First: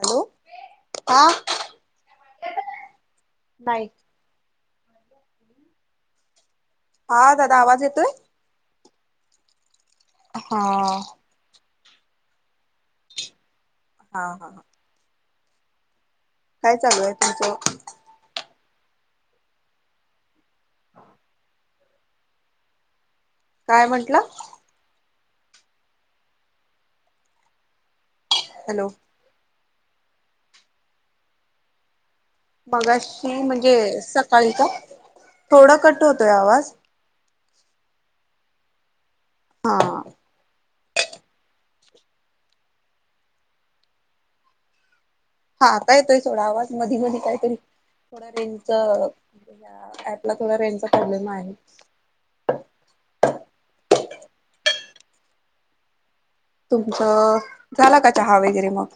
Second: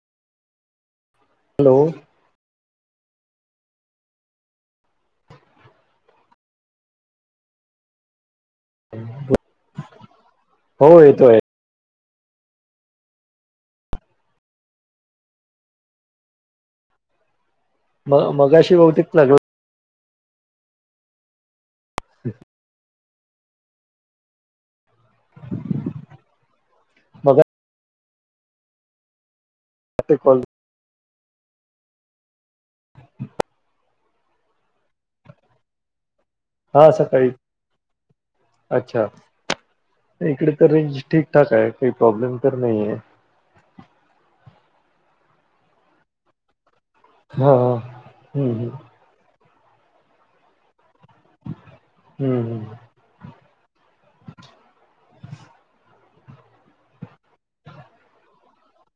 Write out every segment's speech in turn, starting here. Hello हा. Hello. नाही. हा दादा आवाज येतोय? हं बो हा. हा हा ह काय चालू आहे तुमचं मग मगाशी बहुतीिक लागल हां हम् काय म्हंटलं मग हॅलो स कॉल मगाशी म्हणजे सकाळी का थोडा कट होतोय आवाज हां सकाळी अच्छा हा इकडे तर रेंज ठीकठाक आहे काही प्रॉब्लेम तर नाही आहे हा आता येतोय थोडा आवाज मधी मधी हा काहीतरी थोड हम्म रेंच हम्म पला थोडा रेंजचा ठलेला आहे हम्म हम तुमचं झाला का चहा वगैरे मग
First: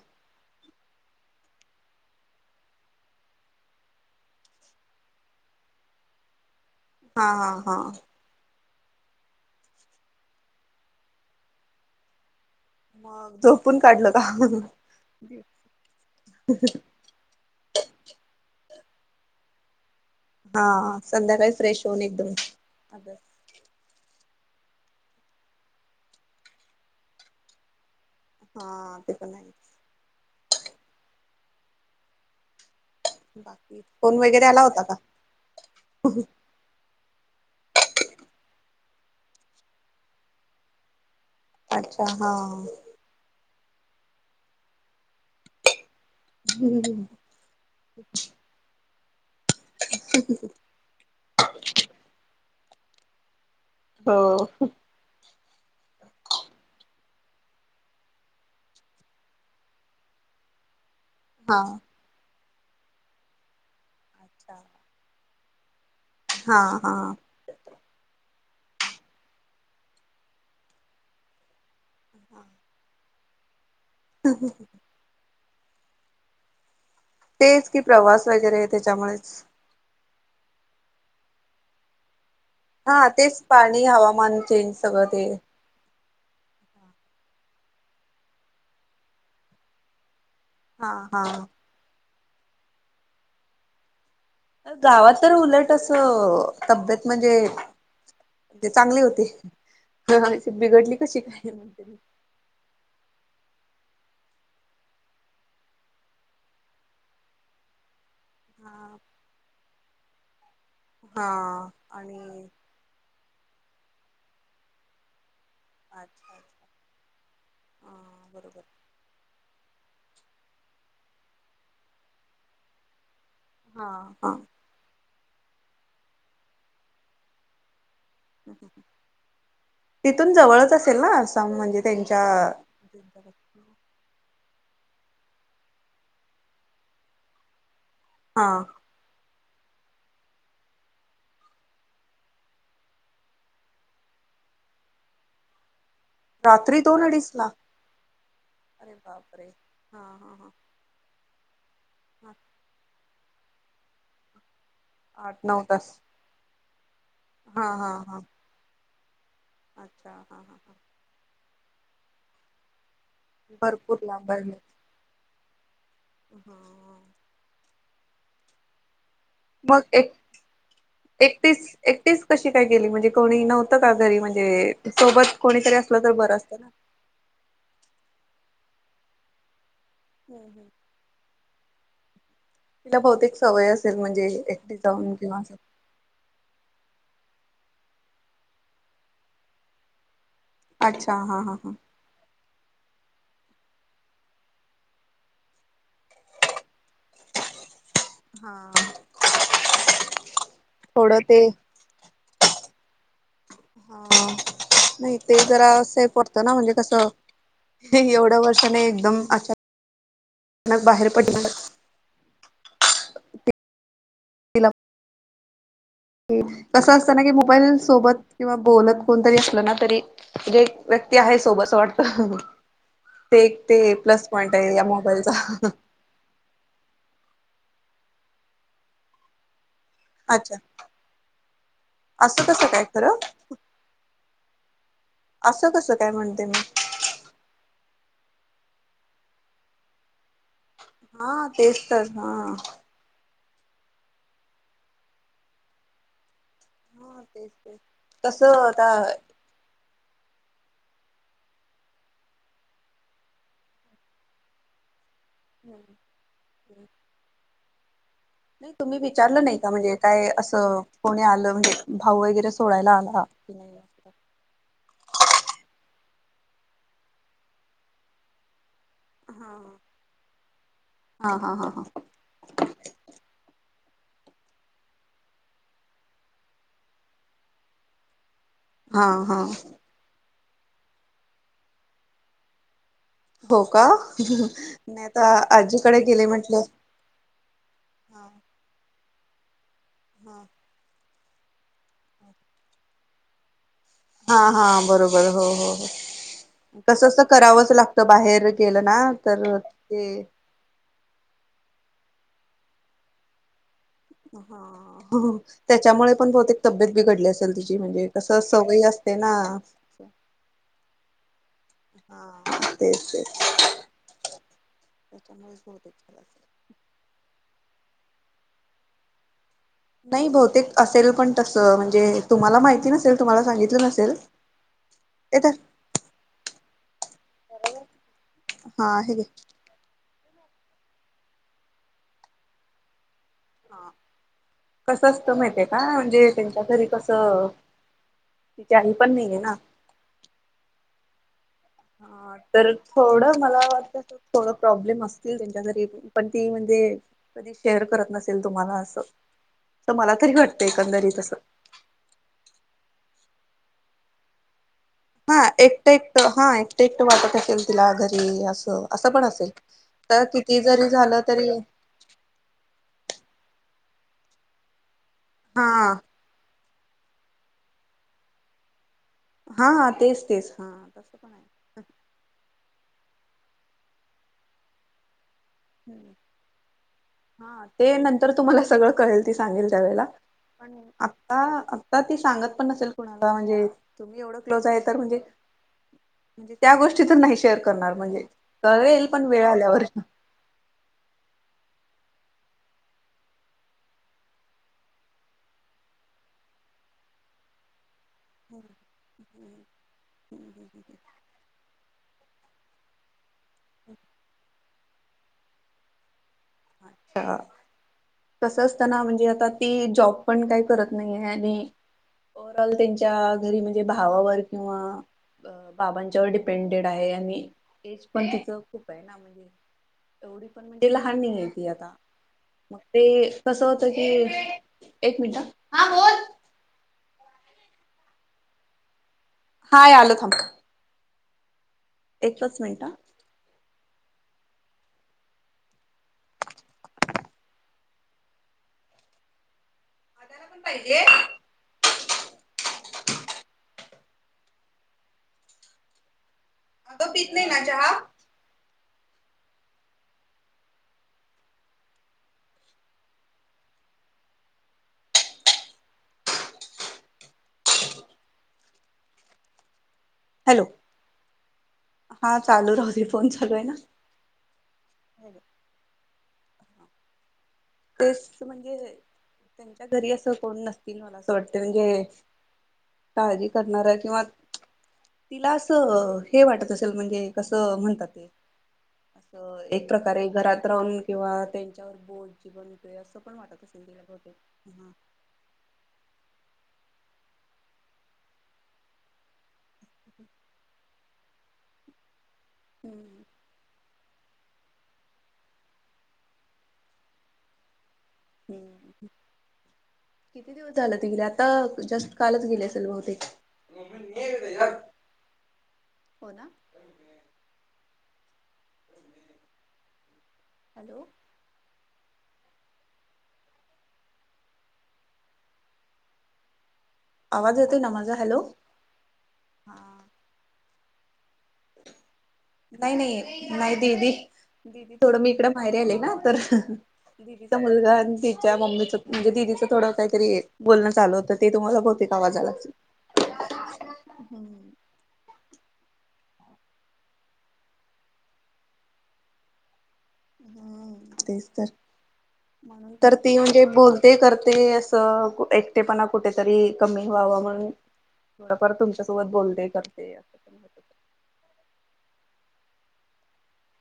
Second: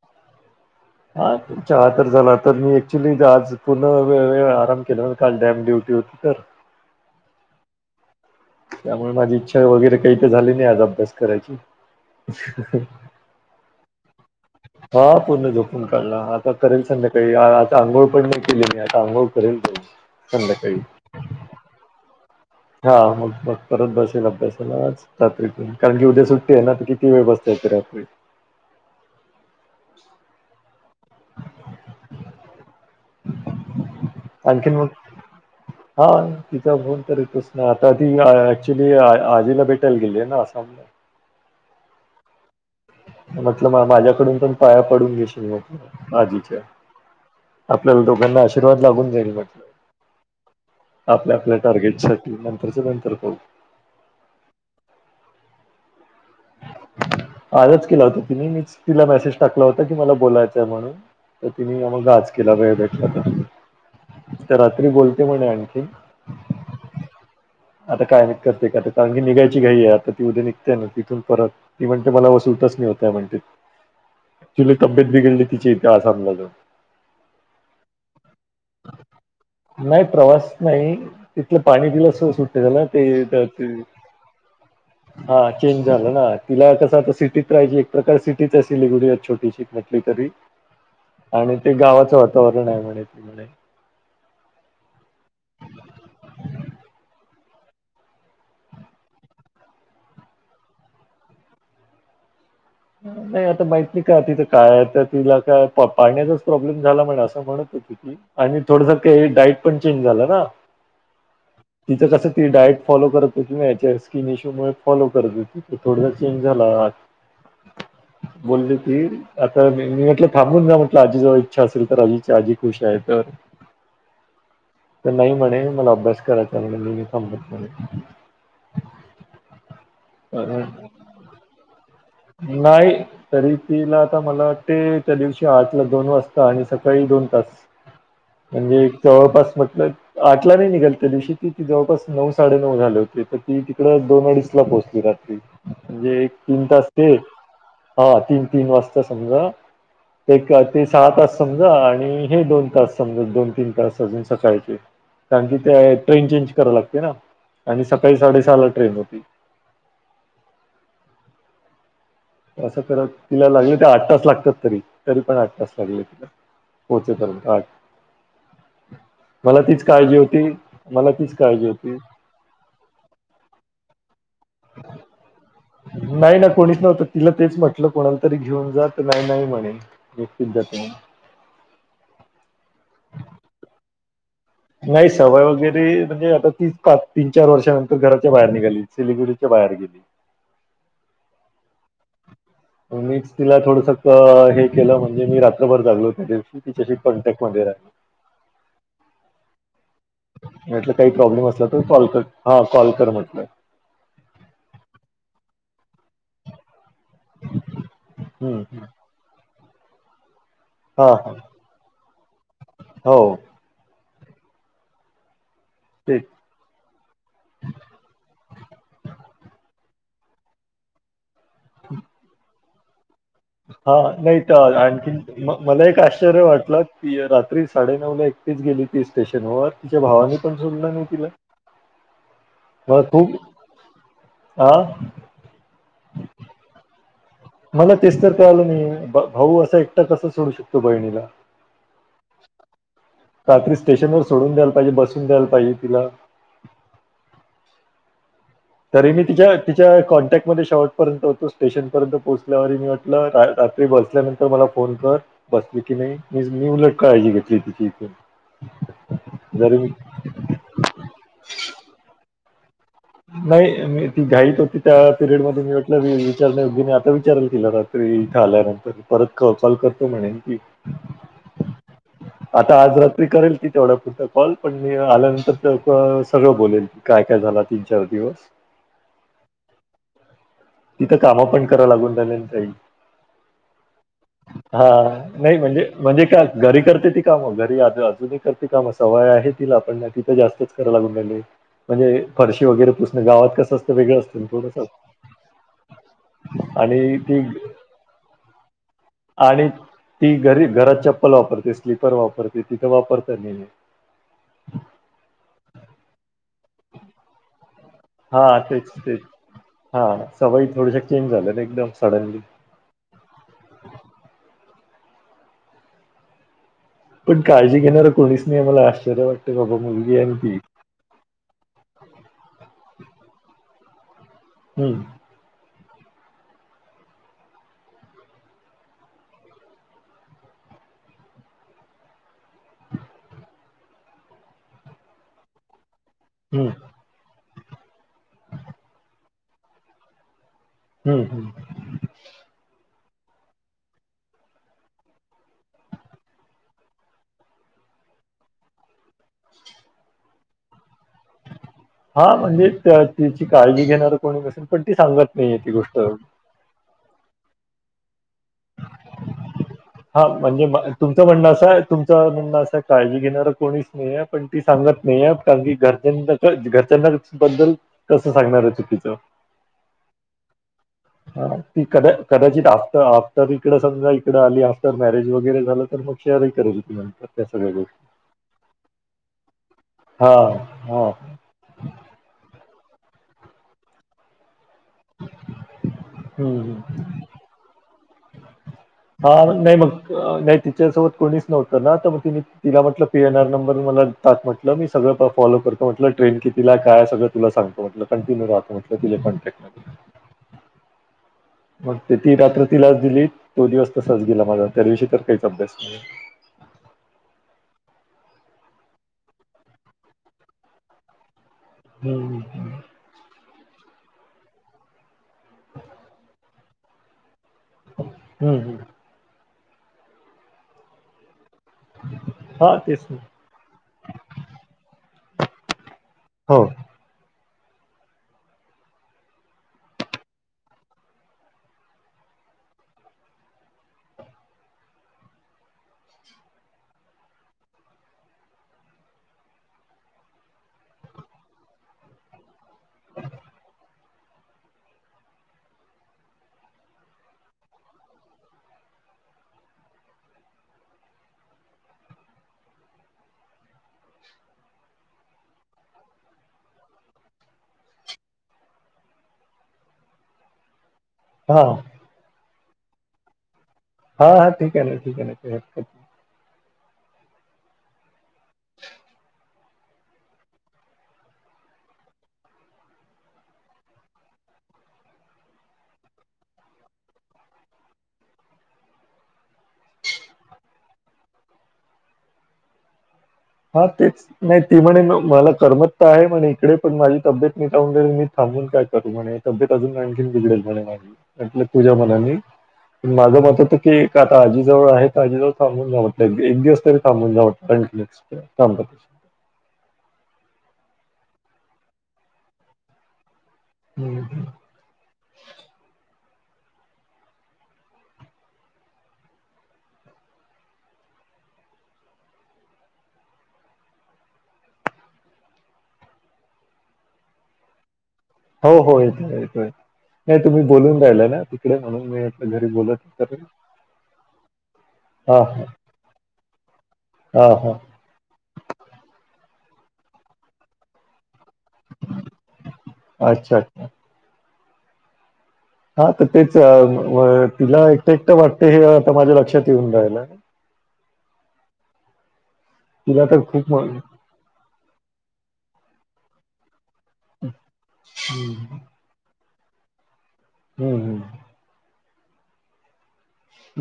हा चहा तर झाला तर मी ऍक्च्युली आज पूर्ण वेळ आराम केला काल डॅम ड्युटी होती तर हा हा हा त्यामुळे माझी इच्छा वगैरे काही झाली नाही आज अभ्यास करायची मगदो काढलं का हा पूर्ण झोपून काढला आता करेल सं न का आता अंघोळ पण नाही केली नाही आता अंघोळ करेल नाही हा संध्याकाळी फ्रेश होऊन एकदम हां, मग मग परत बसेल अभ्यासला रात्रीतून कारण की उद्या सुट्टी आहे ना तर किती वेळ बसते येते रात्री हा ते पण नाही बाकी फोन वगैरे आला आणखीन होता मग का हां, तिचा फोन तर येतच ना आता ती ऍक्च्युली आजीला भेटायला गेलीय ना आसामला अच्छा हा म्हटलं माझ्याकडून पण पाया पडून घेश ट आजीच्या आपल्याला दोघांना आशीर्वाद लागून जाईल म्हटलं [inaudible] आपल्या आपल्या टार्गेट साठी नंतरच नंतर पाू हो आजच केला होता तिने मीच तिला मेसेज टाकला होता की मला बोलायचंय म्हणून तर हा. तिने मग गाज केला पा त्या रात्री बोलते म्हणे आणखी हा हा आता काय निघतते काय कारण की निघायची काही आहे आता ती उद्या निघतेय ना तिथून परत ती म्हणते मला व सुलटच नाही होतय म्हणते ऍचुली तब्येत बिघडली तिचीे आसामलाजून तेच की प्रवास वगैरे आहे त्याच्यामुळेच नाही प्रवास नाही तिथलं पाणी दिलं स सुट ना ते हा तेच पाणी हवामान चेंज सगळं ते हा चेंज झालं ना तिला कसं आता सिटीत राहाय एक प्रकार सिटीच आहे सिललीगुडी छोटीशी म्हटली तरी हा हा आणि ते गावाचं वातावरण आहे म्हणे त म्हणे गावात तर उलट असं तब्येत म्हणजे ते चांगले होते बिघडली कशी काय म्हण नाही आता माहित नाही का तिथं काय आहे तिला काय पाण्याचाच प्रॉब्लेम झाला म्हण असं म्हणत आणि थोडस हा काही डाईट पण चेंज झालं ना. हा तिचं आणि कस ती डायट फॉलो करत होती ना याच्या स्किन इश्यू मु फॉलो करत होती. अच्छा थोडासा चेंज अच्छा झाला. हा बरोबर. बोलली. आता मी म्हटलं थांबून जा म्हटलं आजी जवळ इच्छा असेल तर आजीची आजी खुश आहे तर हा. तर नाही म्हणे मलाबच करा चले काम तिथून अरे जवळच असेल ना आम म्हणजे त्यांच्या नाही. तरी तिला आता मला ते त्या दिवशी आठला दोन वाजता आणि सकाळी दोन तास हा म्हणजे जवळपास म्हटलं. आठला नाही निघाल त्या दिवशी ती जवळपास नऊ साडेनऊ झाले होते तर ती तिकड दोन अडीच ला पोहोचली रात्री म्हणजे तीन राात्री तास त ते हा तीन तीन वाजता समजा बापरे हा हा हा एक ते सहा तास समजा आणि हे दोन तास समज दोन तीन तास अजून सकाळचे हा आठ कारण की नऊ तास ते ट्रेन चेंज कराव लागते ना हा आणि हा सकाळी हा साडेसहाला ट्रेन होती. अच्छा हां हां हां. असं करत तिला लागलं ते भरपूर आठ तास लांब आहे लागतात तरी तरी पण आठ तास लागले तिला हा पोहोचेपर्यंत आठ मला तीच मग एक काळजी होती मला तीच एकटीच काळजी होती. एकटीच कशी काय केली म्हणजे कोणी नव्हतं का घरी म्हणजे सोबत कोणीतरी असलं तर बरं नाही असतं ना. कोणीच नव्हतं. तिला तेच म्हटलं कोणाला तरी घेऊन जात नाही नाही म्हणे हम्म व्यक्तींच्या हम्म. त तिला बहुतेक सवय असेल म्हणजे नाही जाऊन किंवा सवय असं वगैरे म्हणजे आता ती तीन चार वर्षानंतर घराच्या बाहेर निघाली सिलगुडीच्या बाहेर गेली. अच्छा हा हां हां. मीच तिला थोडस हे केलं म्हणजे मी रात्रभर जागलो त्या दिवशी तिच्याशी कॉन्टॅक्टमध्येध्ये राहि हा मी म्हटलं काही थोडं ते प्रॉब्लेम असला कॉल कर हा कॉल कर म्हटलं. हा नाही ते जरा अस हे पडतं ना म्हणजे कसं? एवढ्या वर्ष नाही हम्म. एकदम अचा हा हा हो. तिला तेक कसं असतना की मोबाईल सोबत किंवा बोलत कोणतरी असलं ना तरी म्हे एक व्यक्ती आहे सोबत अस वाटत. हा नाही तर मोबाईलचा आणखी मला एक आश्चर्य वाटलं. ती रात्री साडेनऊ ला एकटीच गेली ती स्टेशन व. तिच्या भावानी पण अच्छा सोडलं नाही तिला असं कसं काय म खरं खूप. आह. असं कसं काय म्हणते मी. मला तेच तर कळलं नाही भाऊ असा एकटा कसं सोडू शकतो. बहिणीला हा तेच तरच हा. काही तरी स्टेनर सोडून द्यायला पाहिजे बसून द्यायला पाहिजे तिला होा तेच तेच. कसं,? तरी मी तिच्या. तिच्या कॉन्टॅक्टमध्ये शेवटपर्यंत होतो स्टेशनपर्यंत पोहोचल्यावर मी म्हटलं रात्री बसल्यानंतर. तर मला फोन कर बसली की नाही मी मी उलट काळजी घेतली तिची इथून नाही तुम्ही विचारलं नाही का जरी मी- म्हणजे काय असं कोणी आलं म्हणजे भाऊ वगैरे सोडायला आला नाही मी ती घाईत होती त्या पिरियड मध्ये मी म्हटलं विचारणे योग्यने आता विचाराला केलं रात्री इथं आल्यानंतर परत कहकल हा करतो म्हणेन की हा हा हा आता आज रात्री करेल ती तेवढ्या पुरत कॉल पण मी आल्यानंतर सगळं बोलेल ती. काय काय झाला तीन चार दिवस हा हा! तिथं कामं पण करा लागून झाल्यान काही. हो का हा नाही आता नाही म्हणजे आजीकडे म्हणजे गेले का म्हटलं घरी करते ती. काम घरी हा अजूनही करते काम सवय आहे तिला आपण तिथं जास्तच करा लाग. म्हणजे फरशी वगैरे पुसण गावात कसं. वेगळं हा असतं ना हा थोडंसं बरोबर हो हो हो. कसं अस आणि ती करावंच लागतं बाहेर गेलं ना तर ते लपरते स्लीपर वापरते तिथं वापरत नाहीेमी. ह त्याच्यामुळे पण बहुतेक तब्येत बिघडली अस तुी म्हणजे कस हां, सवय तेच, असते तेच. ना हां, सवयी थोड्याशा चेंज झाल्या ना एकदम सडनली. हा. ते. त्याच्यामुळेच बहुत इच्छा लागते. पण काळजी घेणारं कोणीच नाही आ मला आ्चर्य वाटतं बा बा. नाही बहुतेक असेल पण तसं म्हणजे तुम्हाला माहिती नसेल तुम्हाला सांगितलं नसेल. हम्म. येत. हा हेग. ह कस असतं माहिती आहे का म्हणजे त्यांच्या हं, घरी कसं तिच्याही पण नाहीये ना. हम्म हम्. हा तर थोडं मला वाटत. थोड प्रॉब्लेम असतील त्यांच्या तरी पण ती म्हणजे. कधी शेअर करत नसेल तुम्हाला असं तर मला तरी वाटतं एकंदरीतस. हा म्हणजे तिची काळजी घेणार कोणी बसून. हा एकटे एकट हा एकटे एकटं वाटत टाकेल तिला घरी असं असं पण असेल. तर हा किती म्हणजे जरी झालं तुमचं तरी म्हणणं असं आहे तुमचं म्हणणं असं आहे काळजी घेणारं कोणी नाही आहे पण ती सांगत नाहीये कारण हा की घरजन घरजना बद्दल कसं सांगणार आहे चुकीचं. हा तेच तेच हा तसं पण. आहे ती क कदाचित आफ्टर आफ्टर इकड समजा इकड आली आफ्टर मॅरेज वगैरे. झालं तर मग शेअरही करेल नंतर त्या सगळ्या गोष्टी. तर तुम्हाला सगळं कळेल ती सांगेल त्यावेेळेला हां, प हां. आ आता तेी सांगत पण नसेल कुणाला म्हणजे तुम्ही एवढं क्लोज आहे तर म्हणजे हं, म्हणजे त्या हं. गोष्टीच नाही शेअर करणार म्हणजे कळेल पण हा वेळ नाही आल्यावर. मग नाहीत तिच्यासोबत कोणीच नव्हतं ना तर मग ति तिला म्हटलं पी एन आर नंबर मला टाक म्हटलं मी सगळं फॉलो करतो. म्हटलं ट्रेन कितीला काय सगळं तुला सांगतो म्हटलं कंटिन्यू राहा म्हटलं तिच्या कॉन्टॅक्ट मध्ये मग ते ती रात्र तिलाच दिली तो दिवस तसाच गेला माझा त्या दिवशी तर काहीच अभ्यास नाही. अच्छा. तसं असताना म्हणजे आता ती जॉब पण काही करत नाही आहे आणि हम्म, ओवरऑल त्यांच्या त्या घरी म्हणजे भावावर किंवा बाबांच्या वर डिपेंडेड आहे आणि एज पण हम्म, तिचं हम्म. खूप आहे ना म्हणजे एवढी पण म्हणजे लहान नहीय. की आता हा मग तेच ते ना. कस होत की एक मिनट ह हा बोल.... हो... हाय आलो थांब... एकच मिनटं.... पाहिजेल.... [inaudible] हा तो पीत नाही ना चहा? हॅलो..... हा.... हा चालू राहुदे फोन चालू आहे ना.... हा हा ठीक आहे ना ठीक आहे ना हॅलो काही हरकत नाही.... हा. तेच म्हणजे त्यांच्या घरी असं कोण नसतील मला असं वाटत म्हणजे... काळजी करणार आहे किंवा... तिला असं हे वाटत असेल म्हणजे कसं म्हणतात ते... एक प्रकारे घरात राहून किंवा त्यांच्यावर बोल.... असं पण वाटत असेल हा तेच बहुतेक नाही ती हा.... म्हणे म- मला कर्मतता आहे म्हने इकडे पण माझी तब्येत निट नसेल तर मी थांबून काय करू म्हणे. तब्येत अजून आणखीन बिघडेल म्हणे माझ म्हटलं तूझ्या मनानी पण हम्म माझं मत आहे तु... की काका आजीजवळ आहेत आजीजवळ थांबून जा म्हटले एक ऐक दिवस तरी थांबून जा म्हटले... काय म्हणता... हम्म किती दिवस झालं ती गेलीय आता जस्ट कालच गेली असेल बहुतेक... हो ना. हॅलो.... आवाज येते ना माझा हॅलो.. हो हो येतोय येतोय हा. नाही तुम्ही बोलून राहिलाय ना तिकडे म्हणून मी म्हणलं घरी नाही बोलत तरी... नाही नाही दिदी दिदी थोडं मी इकडे माहेरी आले ना तर हां, दिदीचा हां. मुलगा आणि दिदी... मम्मीचं म्हणजे दिदीचं थोडं काहीतरी बोलण चालू होतं ते तुम्हाला बहुतेक आवाज आला.... अच्छा, अच्छा. हम्म हा तर अ म तेच तिला एकटं एकटं वाटते हे आता माझ्या लक्षात येऊन राहिला.... ह तेच तर म्हणून तर तिला ती म्हणजे खूप हं, बोलते करते अस... अ एकटेपणा कुठेतरी कमी व्हाव म्हण हं. थोडफार तुमच्यासाठी.. बोलते करते.... हम्म हम्....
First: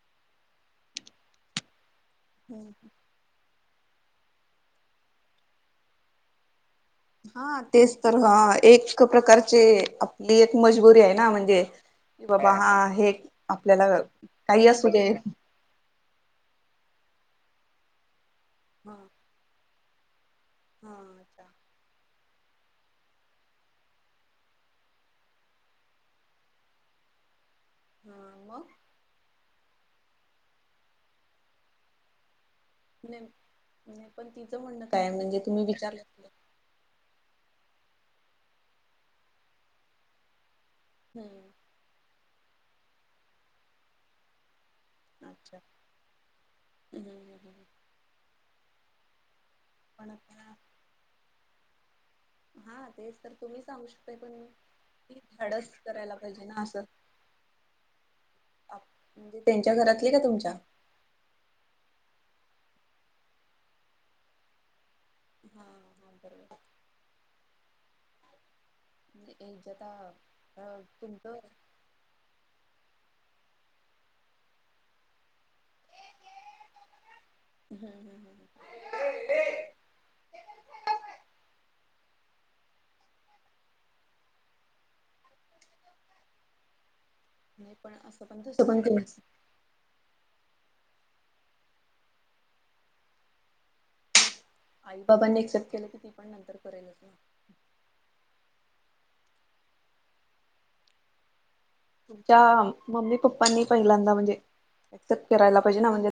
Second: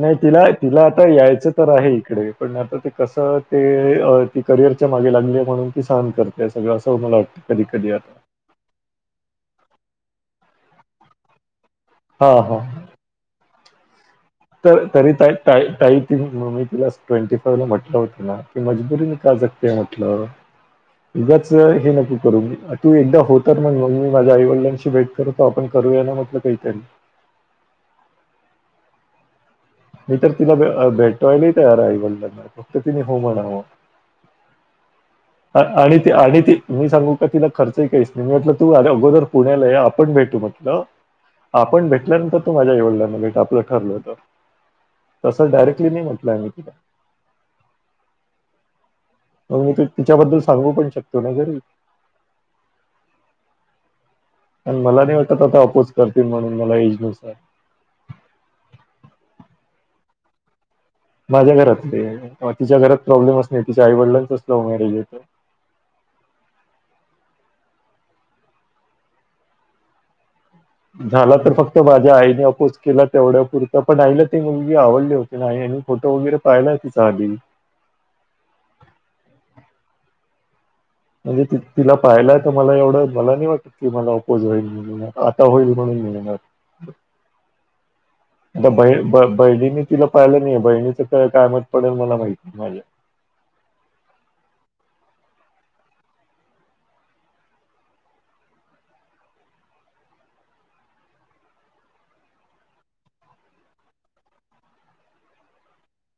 नाही तिला तिला आता यायचं तर आहे इकडे पण आता ते कसं.. ते अ ती करिअरच्या मागे लागली म्हणून ती सहन करते... ते सगळं असं होणार... हा तेच तर व्हा एक.... एक प्रकारचे आपली एक मजबुरी आहे ना म्हणजे कि हां, बाबा हा हां. हे.. आपल्याला... काही तर असू दे तरी ता त मी तिला ट्वेंटी फोर ला म्हटलं होत ना... हा मजबुरीने का जगतेय म्हटलं हा अच्छा उगच हे नको करू.. तू एकदा होत मग मग मी माझ्या आईवडलांशी भेट करत तो आपण करूया ना म्हटलं काहीतरी.... हम मग.... मी तर तिला भेटवायलाही तयार आवडलं फक्त तिने हो नाही म्हणावं... पण तिचं म्हणणं काय म्हणजे.... तुम्ही आणि ती विचारलं आणि ती.... मी सांगू का तिला खर्च काहीच नाही म्हटलं तू अगोदर पुण्याला आहे आपण भेटू म्हटलं... हम.... आपण भेटल्यानंतर तू माझ्या एवडिंना भेट आपलं ठरलं होत... तसं डायरेक्टली नाही म्हटलं मी तुला.... ह ह.. मग मी त पण तिच्याबद्दल आता सांगू पण शकतो ना जरी हा तेच तर तुम्ही सांगू शकताय पण मी पण मला नाही वाटत आता अपोज करतील म्हणून मला असं एज नुसार. म्हणजे त्यांच्या घरातली का तुमच्या माझ्या घरातले तिच्या घरात प्रॉब्लेमच नाही तिच्या आई वडलांच लव मॅरेज येतं. हां हां बरोबर. म्ह एक जता झाला तर फक्त माझ्या आईने अपोज केला तेवढ्या पुुरतं पण आईला ते मुलगी आवडली होती नाही आणि फोटो वगैरे पाहिला की तीचा आधी. हम्म ह म्हणजे तिला पाहियलाय तर मला एवढं मला नाही वाटत की मला अपोज होईल. आता होईल म्हणून मिळणार नाही पण असं पण तसं पण बहिणीनी तिला पाहिलं नाहीे बहिणीच काय कायमत पडेल मला माहिती माझ्या. आई बाबांनी एक्सेप्ट केलं तर ती पण नंतर करेलच ना. तुमच्या मम्मी पप्पांनी पहिल्यांदा म्हणजे ऍक्सेप्ट करायला पाहिजे ना म्हणजे